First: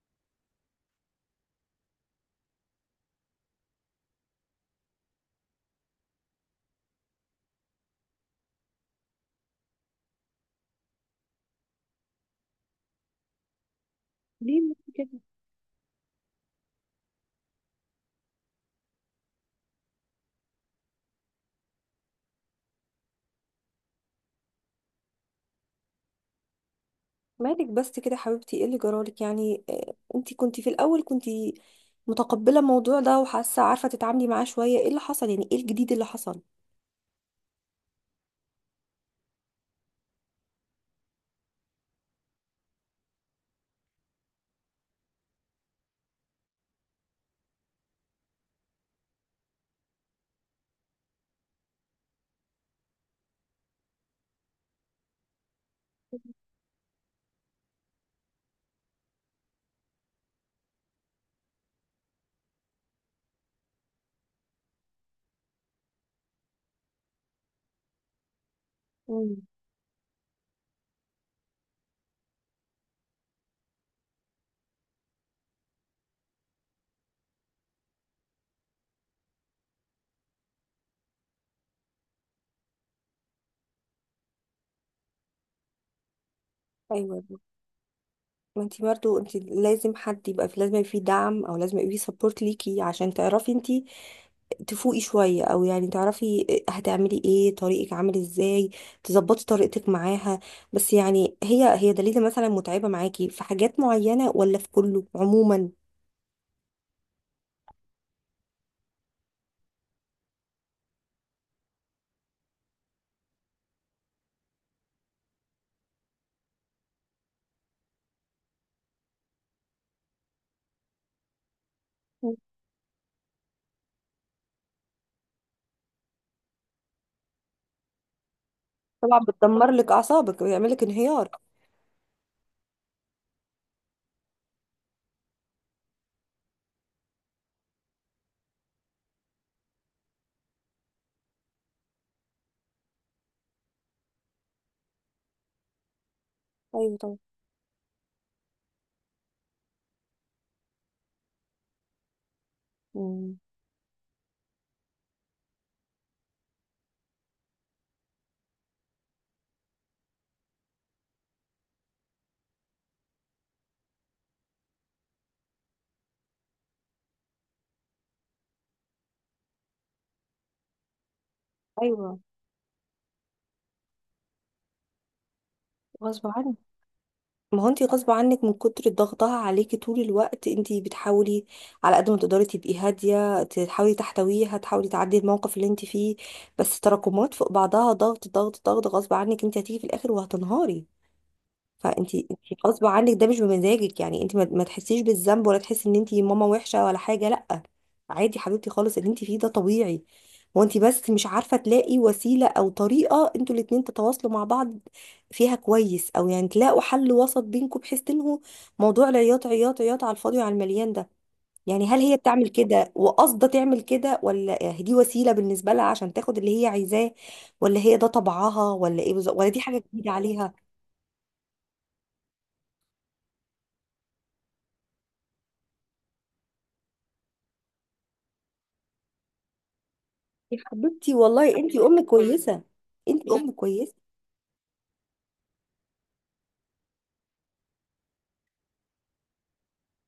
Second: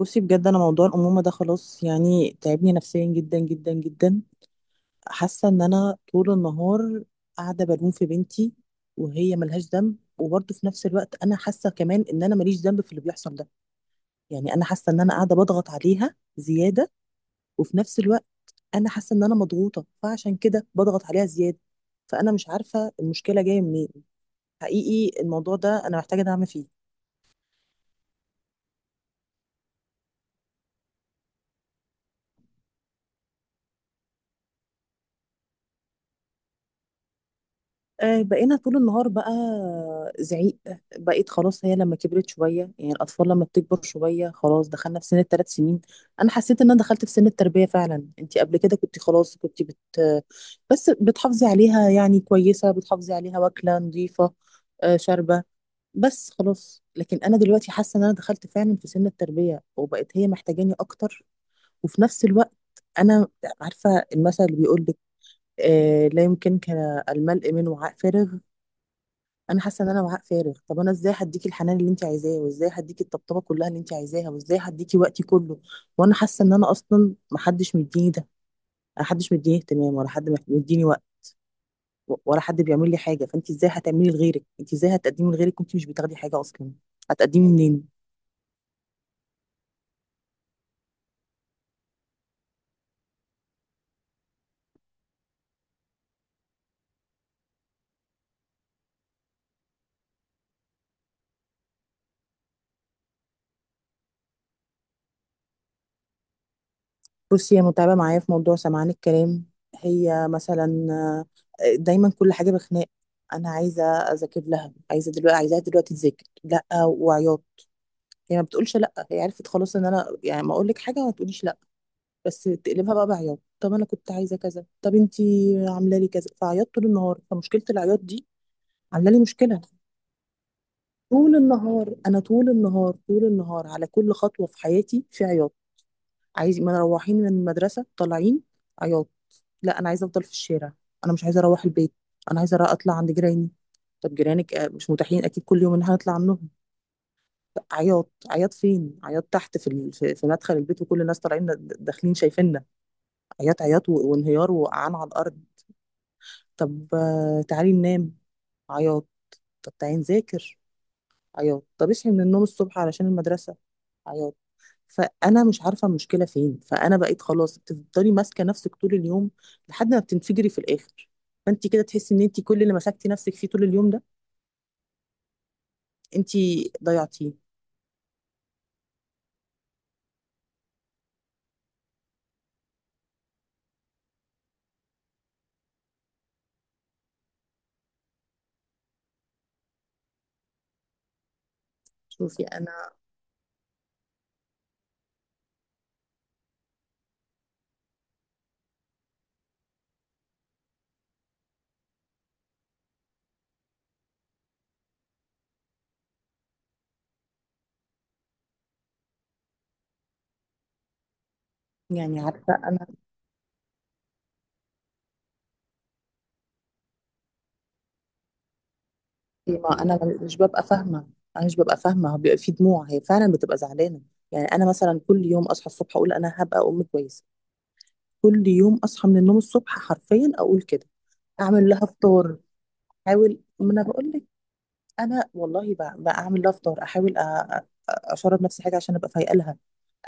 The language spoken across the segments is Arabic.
بصي، بجد انا موضوع الامومه ده خلاص، يعني تعبني نفسيا جدا جدا جدا. حاسه ان انا طول النهار قاعده بلوم في بنتي وهي ملهاش ذنب، وبرضه في نفس الوقت انا حاسه كمان ان انا ماليش ذنب في اللي بيحصل ده. يعني ليه انا بس حاسه ان انا كده؟ قاعده بضغط عليها زياده، وفي نفس الوقت انا حاسه ان انا مضغوطه، فعشان كده بضغط عليها زياده. فانا مش عارفه المشكله جايه منين. حقيقي الموضوع ده انا محتاجه دعم فيه. مالك بس كده يا حبيبتي، ايه اللي جرالك؟ يعني انتي كنتي في الاول كنتي متقبله الموضوع ده، وحاسه عارفه تتعاملي معاه شويه. ايه اللي حصل؟ يعني ايه الجديد اللي حصل؟ بقينا طول النهار بقى زعيق. بقيت خلاص، هي لما كبرت شوية، يعني الأطفال لما بتكبر شوية خلاص دخلنا في سن الثلاث سنين. أنا حسيت إن أنا دخلت في سن التربية فعلا. أنت قبل كده كنت خلاص، كنت بس بتحافظي عليها، يعني كويسة، بتحافظي عليها واكلة نظيفة، شاربة، بس خلاص. لكن أنا دلوقتي حاسة إن أنا دخلت فعلا في سن التربية، وبقت هي محتاجاني أكتر. وفي نفس الوقت أنا عارفة المثل اللي بيقول لك لا يمكنك الملء من وعاء فارغ. مم. انا حاسه ان انا وعاء فارغ. طب انا ازاي هديكي الحنان اللي انت عايزاه، وازاي هديكي الطبطبه كلها اللي انت عايزاها، وازاي هديكي وقتي كله، وانا حاسه ان انا اصلا محدش مديني ده؟ محدش مديني اهتمام، ولا حد مديني وقت، ولا حد بيعمل لي حاجه. فانت ازاي هتعملي لغيرك، انت ازاي هتقدمي لغيرك وانت مش بتاخدي حاجه اصلا؟ ايوه. هتقدمي منين؟ ما انتي برضه انتي لازم حد يبقى في، لازم يبقى فيه دعم او لازم يبقى فيه سبورت ليكي عشان تعرفي انتي تفوقي شويه، او يعني تعرفي هتعملي ايه، طريقك عامل ازاي، تظبطي طريقتك معاها. بس يعني هي دليلة مثلا متعبه معاكي في حاجات معينه، ولا في كله عموما؟ بصي، هي متعبه معايا في موضوع سمعان الكلام. هي مثلا دايما كل حاجه بخناق. انا عايزه اذاكر لها، عايزه دلوقتي، عايزاها دلوقتي تذاكر، لا وعياط. يعني ما بتقولش لا، هي عرفت خلاص ان انا يعني ما اقول لك حاجه ما تقوليش لا، بس تقلبها بقى بعياط. طب انا كنت عايزه كذا، طب انتي عامله لي كذا، فعيطت طول النهار. فمشكله العياط دي عامله لي طبعا مشكله. بتدمر لك اعصابك ويعمل لك انهيار. طول النهار، انا طول النهار طول النهار على كل خطوه في حياتي في عياط. عايز ما أنا روحين من المدرسه، طالعين، عياط. لا انا عايزه افضل في الشارع، انا مش عايزه اروح البيت، انا عايزه اطلع عند جيراني. طب جيرانك مش متاحين اكيد كل يوم ان احنا نطلع عنهم. ايوه طبعا. عياط، عياط، فين عياط، تحت في ال- في في مدخل البيت، وكل الناس طالعين داخلين شايفيننا. مم. عياط، عياط و- وانهيار، وقعان على الارض. طب تعالي ننام، عياط. طب تعالي نذاكر، عياط. طب اصحي من النوم الصبح علشان المدرسة، عياط. فانا مش عارفه المشكله فين. فانا بقيت خلاص بتفضلي ماسكه نفسك طول اليوم لحد ما بتنفجري في الاخر. فانت كده تحسي ايوه، ان انت كل اللي مسكتي نفسك فيه طول اليوم ده غصب انت عنك. ضيعتيه. ما هو انت غصب عنك من كتر ضغطها عليكي طول الوقت، انت بتحاولي على قد ما تقدري تبقي هاديه، تحاولي تحتويها، تحاولي تعدي الموقف اللي انت فيه، بس تراكمات فوق بعضها، ضغط ضغط ضغط، غصب عنك انت هتيجي في الاخر وهتنهاري. فانت شوفي انت غصب انا عنك ده مش بمزاجك، يعني انت ما تحسيش بالذنب ولا تحسي ان انت ماما وحشه ولا حاجه، لا. عادي حبيبتي خالص، اللي انت فيه ده طبيعي. هو انت بس مش عارفه تلاقي وسيله او طريقه انتوا الاتنين تتواصلوا مع بعض فيها كويس، او يعني تلاقوا حل وسط بينكم بحيث تنهوا موضوع العياط، عياط عياط على الفاضي وعلى المليان ده. يعني هل هي يعني بتعمل عارفه. كده وقصده تعمل كده، ولا دي وسيله بالنسبه لها عشان تاخد اللي هي عايزاه، ولا هي ده طبعها، ولا ايه بالظبط، ولا إيه، دي حاجه ما انا جديده مش عليها؟ ببقى فاهمه. انا مش ببقى فاهمه، هو بيبقى في دموع، هي فعلا بتبقى زعلانه. يعني انا مثلا كل يوم اصحى الصبح اقول انا هبقى ام كويسه. كل يوم اصحى من النوم الصبح حرفيا يا اقول كده. حبيبتي، والله اعمل انت لها ام فطار. كويسه. انت احاول، ام ما انا كويسه. بقول لك. انا والله بقى اعمل لها فطار، احاول اشرب نفسي حاجه عشان ابقى فايقه لها.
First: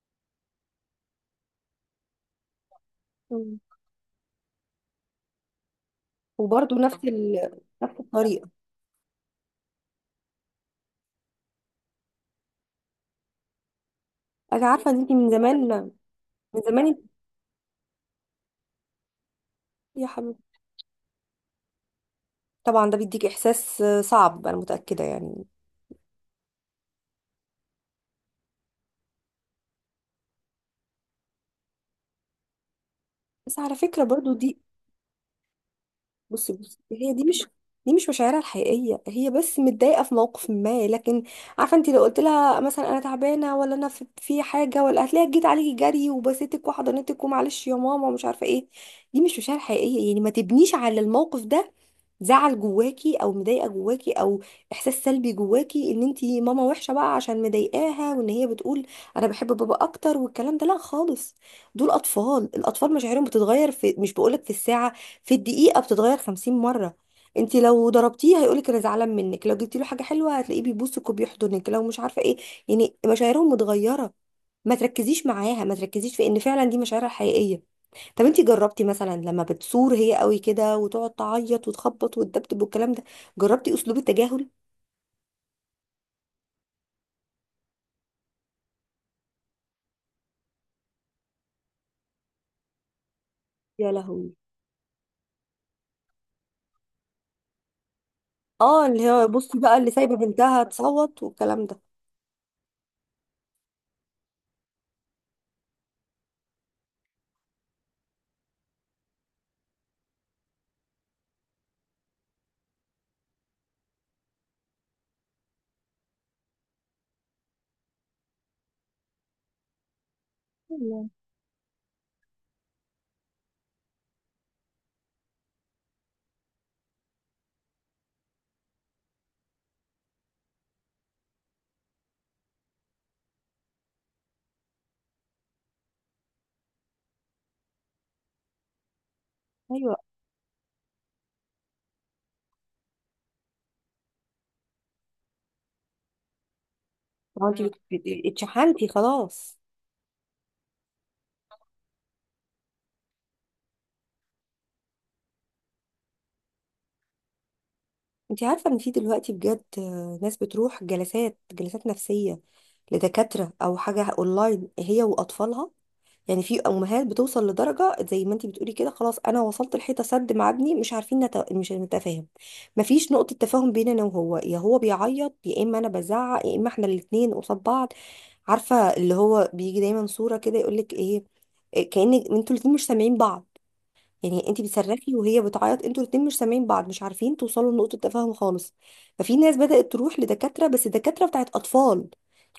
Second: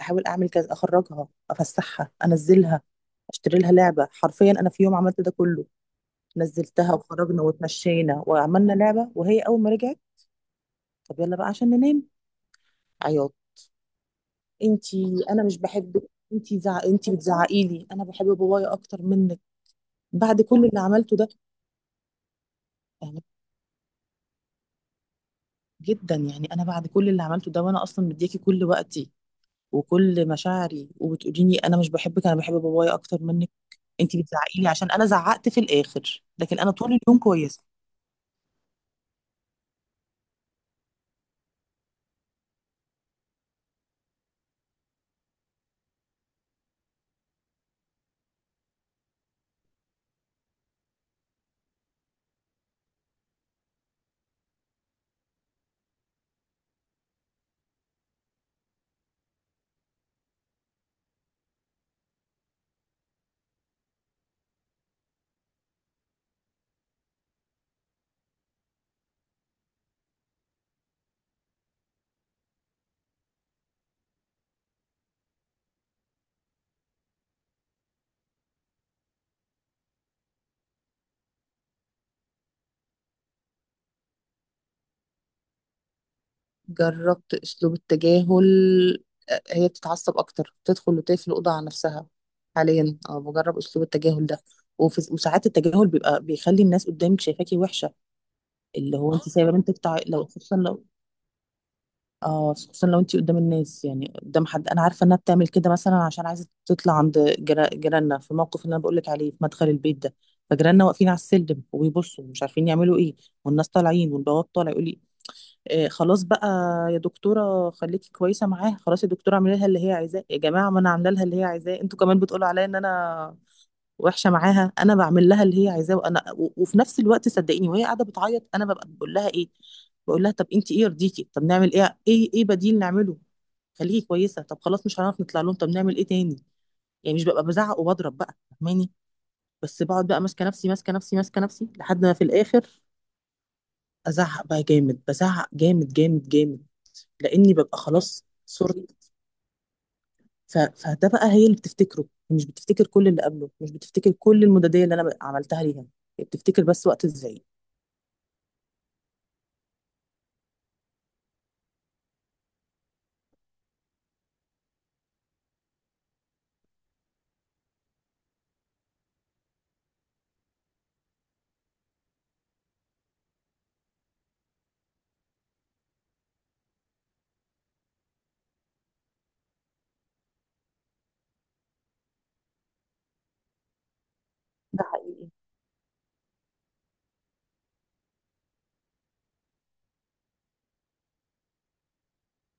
احاول اعمل كذا، اخرجها، افسحها، انزلها، مم. اشتري لها لعبه. حرفيا انا في يوم عملت ده كله. وبرضه نزلتها نفس وخرجنا نفس واتمشينا الطريقه. وعملنا لعبه، وهي اول ما رجعت طب يلا بقى عشان ننام، عياط. انا عارفه ان انت انتي من انا مش زمان، بحبك، من زمان انت انتي بتزعقي لي، انا بحب بابايا اكتر منك. يا بعد حبيبتي. كل اللي عملته ده؟ طبعا ده يعني بيديك احساس صعب، انا متاكده يعني. جدا، يعني انا بعد كل اللي عملته ده وانا اصلا مدياكي كل وقتي وكل مشاعري وبتقوليني انا مش بحبك، انا بحب بابايا اكتر منك. بس على فكره انتي برضه دي، بتزعقي لي عشان انا زعقت في الاخر، بصي لكن انا بصي طول هي اليوم دي مش، كويسه. دي مش مشاعرها الحقيقيه. هي بس متضايقه في موقف ما، لكن عارفه انت لو قلت لها مثلا انا تعبانه، ولا انا في حاجه، ولا هتلاقيها جيت عليكي جري وبسيتك وحضنتك ومعلش يا ماما ومش عارفه ايه. دي مش مشاعر حقيقيه، يعني ما تبنيش على الموقف ده زعل جواكي او مضايقه جواكي او احساس سلبي جواكي ان انت ماما وحشه بقى عشان مضايقاها، وان هي بتقول انا بحب بابا اكتر والكلام ده، لا خالص. دول اطفال، الاطفال مشاعرهم بتتغير في، مش بقولك في الساعه، في الدقيقة بتتغير 50 مرة. انت لو ضربتيه هيقولك انا زعلان منك، لو جبتي له حاجة حلوة هتلاقيه بيبوسك وبيحضنك، لو مش عارفة ايه. يعني مشاعرهم متغيرة. ما تركزيش معاها، ما تركزيش في ان فعلا دي مشاعرها الحقيقية. طب انت جربتي مثلا لما بتصور هي قوي كده وتقعد تعيط وتخبط وتدبدب والكلام ده، جربتي اسلوب التجاهل؟ جربت اسلوب التجاهل. هي بتتعصب اكتر، بتدخل وتقفل الاوضه على نفسها. حاليا بجرب اسلوب يا التجاهل لهوي! ده. وفي وساعات التجاهل بيبقى بيخلي الناس قدامك شايفاكي وحشه. اه، اللي اللي هو هو انت سايبه بصي بقى، بنتك اللي سايبة لو، خصوصا بنتها لو تصوت والكلام ده. اه خصوصا لو انت قدام الناس، يعني قدام حد. انا عارفه انها بتعمل كده مثلا عشان عايزه تطلع عند جيراننا في الموقف اللي انا بقول لك عليه في مدخل البيت ده. فجيراننا واقفين على السلم وبيبصوا مش عارفين يعملوا ايه، والناس طالعين، والبواب طالع يقول لي إيه خلاص بقى، يا دكتورة خليكي كويسة معاها، خلاص يا دكتورة اعملي لها اللي هي عايزاه. يا جماعة، ما انا الله. عاملة لها اللي هي عايزاه، انتوا كمان بتقولوا عليا ان انا وحشة معاها. انا بعمل لها اللي هي عايزاه، وانا و- وفي نفس الوقت صدقيني، وهي قاعدة بتعيط انا ببقى بقول لها ايه؟ بقول لها طب انت ايه يرضيكي، طب نعمل ايه بديل نعمله، خليكي كويسة، طب خلاص مش هنعرف نطلع لهم، طب نعمل ايه تاني. يعني مش ببقى بزعق وبضرب بقى، فاهماني، بس ايوه. بقعد بقى ماسكة نفسي ماسكة نفسي ماسكة نفسي لحد ما في الاخر ازعق بقى جامد، بزعق جامد جامد جامد، ما هو لاني انت ببقى خلاص صرت. اتشحنتي خلاص. فده بقى هي اللي بتفتكره، مش بتفتكر كل اللي قبله، مش بتفتكر كل المدادية اللي انا عملتها ليها، هي بتفتكر بس وقت ازاي. انت عارفة ان في دلوقتي بجد ناس بتروح جلسات جلسات نفسية لدكاترة او حاجة اونلاين هي واطفالها. يعني في امهات بتوصل لدرجة زي ما انت بتقولي كده، خلاص انا وصلت الحيطة سد مع ابني، مش عارفين مش نتفاهم. مفيش نقطة تفاهم بين انا وهو، يا هو بيعيط، يا اما انا بزعق، يا اما احنا الاتنين قصاد بعض. عارفة اللي هو بيجي دايما صورة كده يقولك ايه، إيه، كأن انتوا الاتنين مش سامعين بعض. يعني انت ده بتصرخي حقيقي. وهي بتعيط، انتوا الاتنين مش سامعين بعض، مش عارفين توصلوا لنقطة تفاهم خالص. ففي ناس بدأت تروح لدكاترة، بس دكاترة بتاعت أطفال.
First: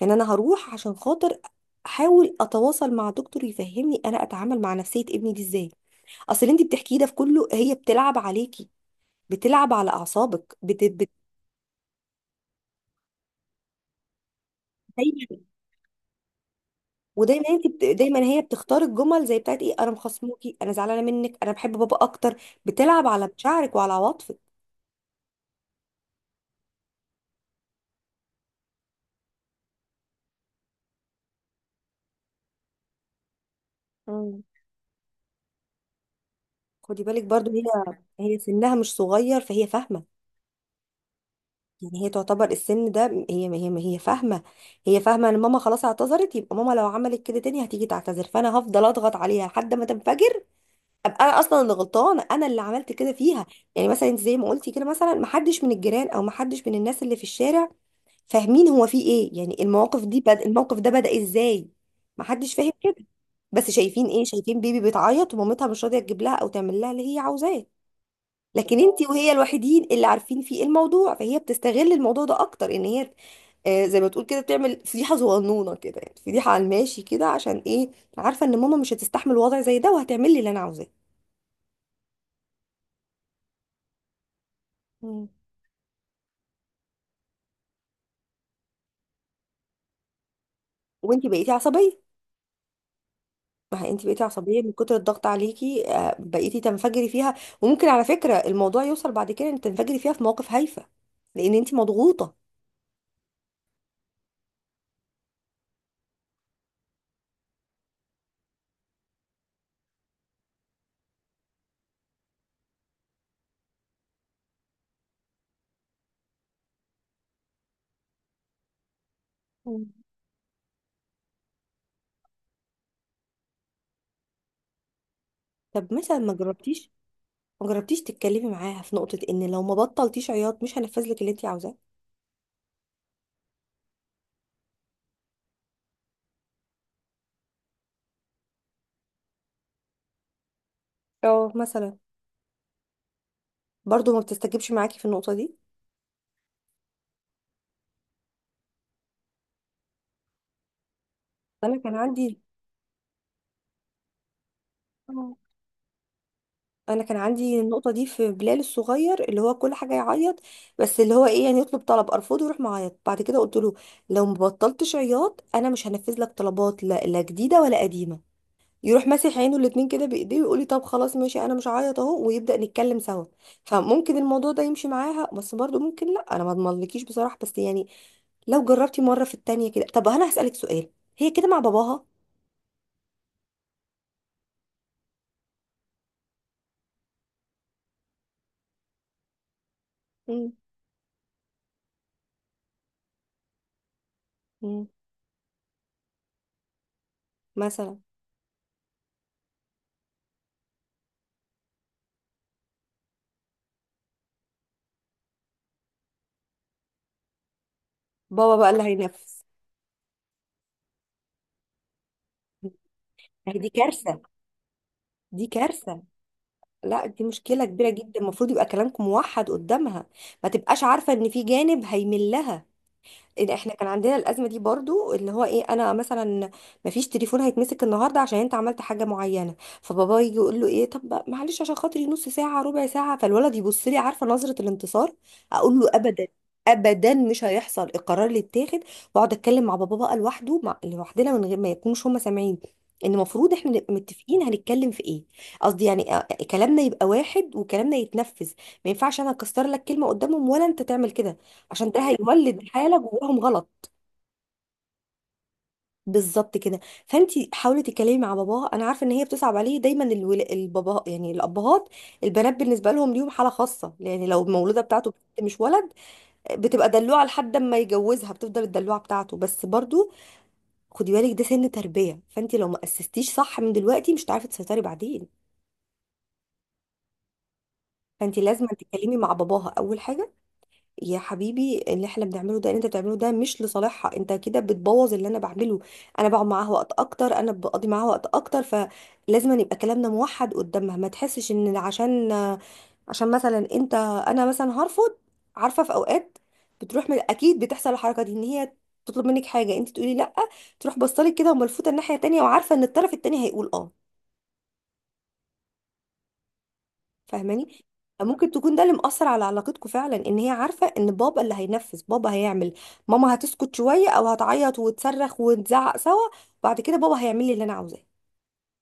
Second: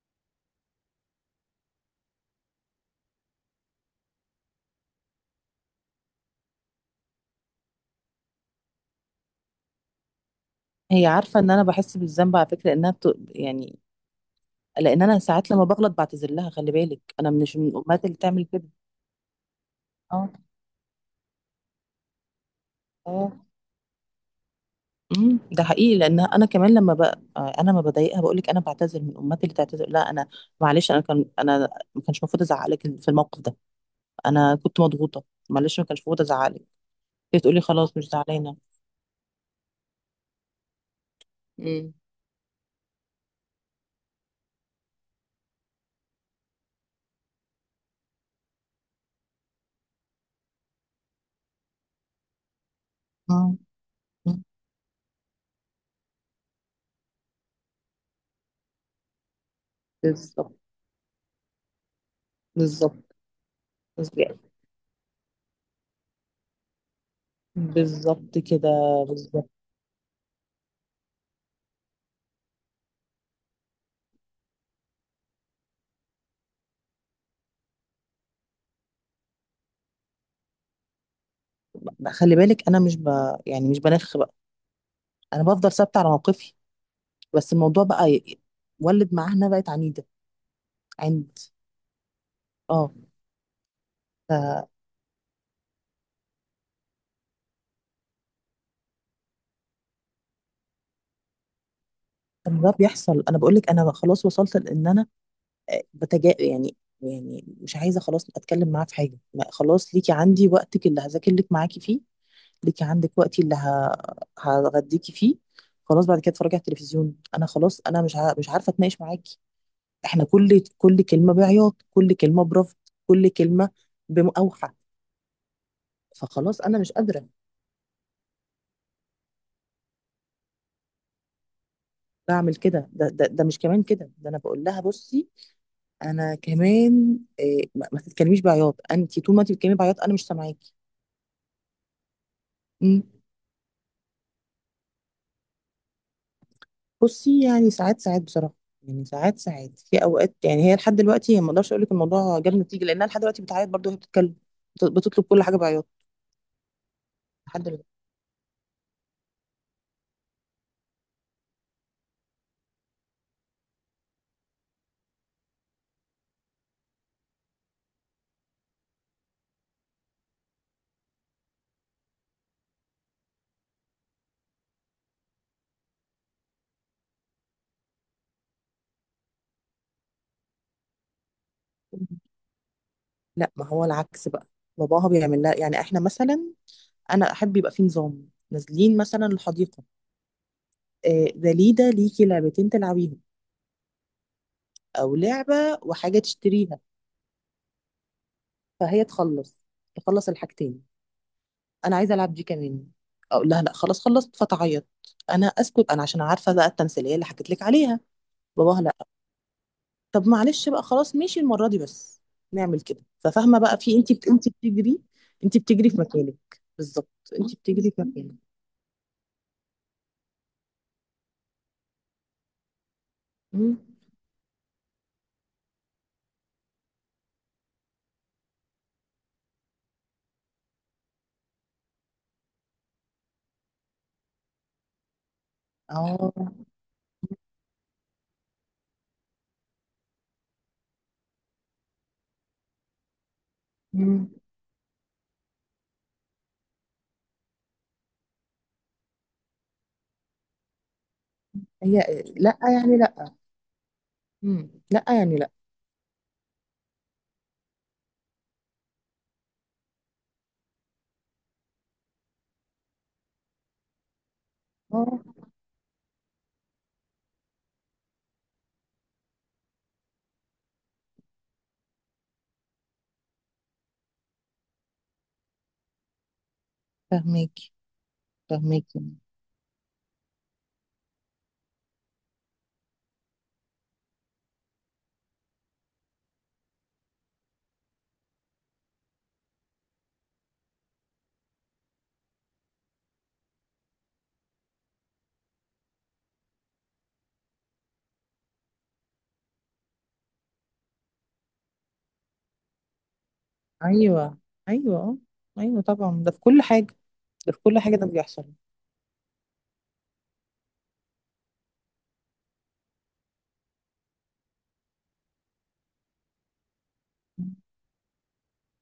يعني أنا هروح عشان خاطر احاول اتواصل مع دكتور يفهمني انا اتعامل مع نفسية ابني دي ازاي. اصل اللي انت بتحكيه ده في كله هي بتلعب عليكي، بتلعب على اعصابك هي عارفة ان انا بحس بالذنب على فكرة، انها يعني لان انا دايما. ساعات لما بغلط بعتذر لها. خلي بالك انا ودايما مش انت من الامهات اللي دايما هي تعمل كده. بتختار الجمل زي بتاعت ايه، انا اه. مخصموكي، انا زعلانه منك، انا بحب بابا اكتر. بتلعب على اه. مشاعرك وعلى عواطفك. ده حقيقي، لان انا كمان لما بقى انا ما بضايقها بقول لك انا بعتذر. من امهاتي اللي تعتذر؟ لا، انا معلش، انا كان انا ما كانش المفروض ازعق لك في الموقف ده، انا كنت مضغوطه، معلش ما كانش المفروض ازعق لك. خدي بالك برضو بتقولي هي، خلاص مش هي زعلانة. سنها مش صغير فهي فاهمة. امم. يعني هي تعتبر السن ده، هي فاهمة. هي فاهمة ان ماما خلاص اعتذرت، يبقى ماما لو عملت كده تاني هتيجي تعتذر، فانا هفضل اضغط عليها لحد ما تنفجر، ابقى انا اصلا اللي غلطانة، انا اللي عملت كده مم. فيها. آه. يعني مثلا انت زي ما قلتي كده، مثلا محدش من الجيران او محدش من الناس اللي في الشارع فاهمين هو في ايه، يعني المواقف دي بالظبط. الموقف ده بدأ ازاي. محدش فاهم كده. بالظبط. بس شايفين ايه، بالظبط. شايفين بيبي بتعيط ومامتها مش راضية تجيب لها او تعمل لها اللي هي عاوزاه. بالظبط كده. لكن انت وهي بالظبط. الوحيدين اللي عارفين فيه الموضوع، فهي بتستغل الموضوع ده اكتر ان هي زي ما تقول كده بتعمل فضيحه صغنونه كده، يعني فضيحه على الماشي كده، عشان ايه؟ عارفه ان ماما مش هتستحمل وضع زي ده وهتعمل لي اللي انا عاوزاه. خلي بالك انا مش ب... يعني مش بنخ بقى، مم. انا بفضل ثابته على موقفي. بس الموضوع بقى ولد معانا، بقت عنيده، وانت عند. بقيتي عصبيه. اه. ما هي انت بقيتي ف عصبيه من كتر الضغط عليكي، بقيتي تنفجري فيها. وممكن على فكره الموضوع يوصل بعد كده ان تنفجري فيها في مواقف هايفه لان انت مضغوطه. طب ده بيحصل. انا بقول لك انا خلاص وصلت لان انا يعني مش عايزه خلاص اتكلم معاه في حاجه، ما خلاص ليكي عندي وقتك اللي هذاكر لك معاكي فيه، ليكي عندك وقتي اللي هغديكي فيه. خلاص بعد كده اتفرجي على التلفزيون، انا خلاص، انا مش عارفه اتناقش معاكي. مم. احنا كل كلمه بعياط، كل كلمه برفض، كل كلمه بأوحى. طب مثلا فخلاص انا مش قادره. ما جربتيش تتكلمي معاها في نقطه ان لو ما بطلتيش عياط مش هنفذ لك اللي انت عاوزاه. بعمل كده. ده مش كمان كده، ده انا بقول لها بصي، انا كمان إيه ما تتكلميش بعياط، انت طول ما انت بتتكلمي بعياط انا مش سامعاكي. اه، مثلا إمم. برضو ما بتستجبش معاكي في النقطة دي. بصي يعني ساعات ساعات بصراحه، يعني ساعات ساعات في اوقات. يعني هي لحد دلوقتي، هي ما اقدرش انا اقول لك كان الموضوع عندي جاب نتيجه لانها لحد دلوقتي بتعيط برضه وهي بتتكلم. بتطلب آه. كل حاجه بعياط انا كان عندي لحد دلوقتي. النقطة دي في بلال الصغير، اللي هو كل حاجة يعيط. بس اللي هو ايه، يعني يطلب طلب ارفضه يروح معيط، بعد كده قلت له لو ما بطلتش عياط انا مش هنفذ لك طلبات، لا لا جديدة ولا قديمة. يروح ماسح عينه الاتنين كده بايديه ويقول لي طب خلاص ماشي، انا مش هعيط اهو، ويبدأ نتكلم سوا. فممكن الموضوع ده يمشي معاها، بس برضو ممكن لا، انا ما اضمنلكيش بصراحة، بس يعني لو جربتي مرة في التانية كده. طب انا هسألك سؤال، هي كده مع باباها؟ لا، ما هو العكس بقى، باباها بيعمل لها. يعني احنا مثلا انا احب يبقى في نظام. نازلين مثلا الحديقه دليده، ليكي لعبتين تلعبيهم مم. او لعبه وحاجه تشتريها. مثلا، فهي تخلص، تخلص الحاجتين. انا عايزه العب دي كمان. اقول لها لا خلاص خلصت، فتعيط. انا اسكت انا، عشان عارفه بقى التمثيليه اللي حكيت لك عليها. بابا بقى باباها اللي لا، هينفذ. طب معلش بقى خلاص ماشي المره دي بس، نعمل كده. هي ففاهمه دي بقى في، انت كارثة، انت بتجري، دي انت بتجري في كارثة. مكانك لا، بالظبط، دي انت مشكلة كبيرة بتجري في جدا، المفروض مكانك. يبقى كلامكم موحد قدامها، ما تبقاش عارفة ان في جانب هيملها. إيه، احنا مم. كان عندنا الازمه دي برضو اللي هو ايه، انا مثلا مفيش تليفون هيتمسك النهارده عشان انت عملت حاجه معينه، فبابا يجي يقول له ايه، طب بقى معلش عشان خاطري نص ساعه ربع ساعه، فالولد يبص لي عارفه نظره الانتصار. اقول له ابدا، اه. ابدا مش هيحصل القرار اللي اتاخد. واقعد اتكلم مع بابا بقى لوحده، مع لوحدنا من غير ما يكونوش هم سامعين، ان المفروض احنا نبقى مم. متفقين هنتكلم في ايه. قصدي يعني كلامنا يبقى واحد وكلامنا يتنفذ، ما ينفعش انا اكسر لك كلمه قدامهم ولا انت تعمل كده، عشان ده هي لا هيولد يعني حاله لا. جواهم غلط. مم. لا يعني لا. بالظبط كده. فانت حاولي تتكلمي مع باباها، انا عارفه ان هي بتصعب عليه دايما البابا، يعني الابهات، البنات بالنسبه لهم ليهم حاله خاصه، يعني لو المولوده بتاعته اه. بنت مش ولد بتبقى دلوعه لحد ما يجوزها، بتفضل الدلوعه بتاعته، بس برضو خدي بالك ده سن تربيه، فانت لو ما اسستيش صح من دلوقتي مش هتعرفي تسيطري بعدين. فاهماكي. فانت لازم فاهماكي. تتكلمي مع باباها اول حاجه. يا حبيبي اللي احنا بنعمله ده اللي انت بتعمله ده مش لصالحها، انت كده بتبوظ اللي انا بعمله، انا بقعد معاها وقت اكتر، انا بقضي معاها وقت اكتر، فلازم أن يبقى كلامنا موحد قدامها، ما تحسش ان عشان مثلا انت، انا مثلا هرفض. عارفه في اوقات بتروح من اكيد بتحصل الحركه دي ان هي تطلب منك حاجه انت تقولي لا، تروح بصلك كده وملفوته الناحيه التانيه وعارفه ان الطرف التاني هيقول اه. ايوه، ايوه، ايوه، طبعا، ده في كل حاجه، ده في كل فاهماني؟ حاجه، ده بيحصل. ممكن تكون ده اللي مأثر على علاقتكم فعلا، ان هي عارفة ان بابا اللي هينفذ، بابا هيعمل، ماما هتسكت شوية او هتعيط وتصرخ ونزعق سوا، بعد كده بابا هيعمل مم. لي اللي انا عاوزاه.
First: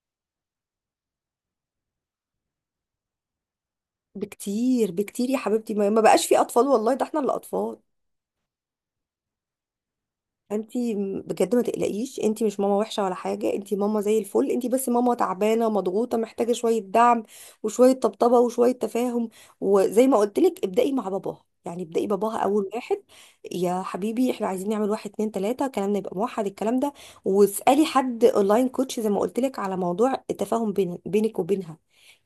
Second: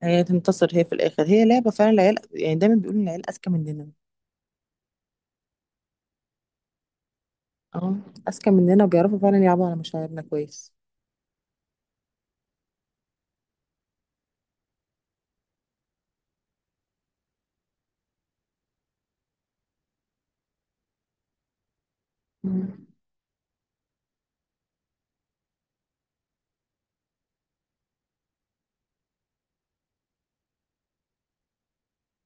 هي تنتصر هي في الاخر، هي لعبه فعلا. العيال يعني دايما بيقولوا ان العيال اذكى مننا. بكتير بكتير يا حبيبتي، ما بقاش في اطفال والله، ده احنا اللي اطفال. اه. اذكى مننا وبيعرفوا فعلا يلعبوا على مشاعرنا كويس. انتي بجد ما تقلقيش، انتي مش ماما وحشه ولا حاجه، انتي ماما زي الفل، انتي بس ماما تعبانه مضغوطه محتاجه شويه دعم وشويه طبطبه وشويه تفاهم. وزي ما قلت لك ابدأي مع باباها، يعني ابدأي باباها اول مم. واحد. يا حبيبي احنا عايزين نعمل واحد اتنين تلاته، كلامنا يبقى موحد الكلام ده. واسألي حد اونلاين كوتش زي ما قلت لك على موضوع التفاهم بينك وبينها.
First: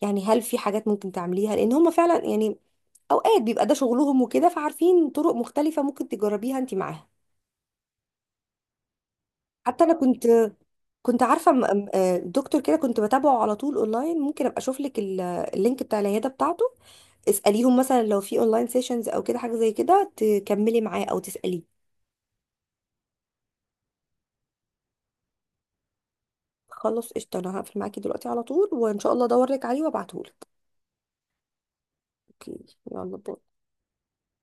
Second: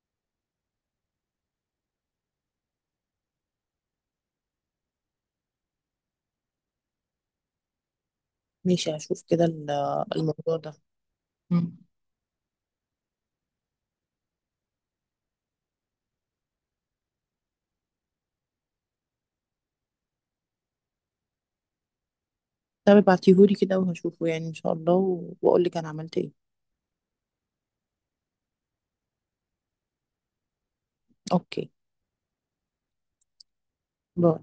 يعني هل في حاجات ممكن تعمليها، لان هما فعلا يعني اوقات بيبقى ده شغلهم وكده، فعارفين طرق مختلفه ممكن تجربيها انتي معاها. ماشي، هشوف كده حتى انا كنت، الموضوع ده. كنت عارفه مم. دكتور كده كنت بتابعه على طول اونلاين، ممكن ابقى اشوف لك اللينك بتاع العياده بتاعته. اساليهم مثلا لو في اونلاين سيشنز او كده حاجه زي كده تكملي معاه او تساليه. طب ابعتيهولي كده وهشوفه يعني ان شاء الله و- واقولك انا عملت ايه. خلاص قشطه، انا هقفل معاكي دلوقتي على طول، وان شاء الله ادور لك عليه وابعته لك. اوكي اوكي، يلا باي. باي.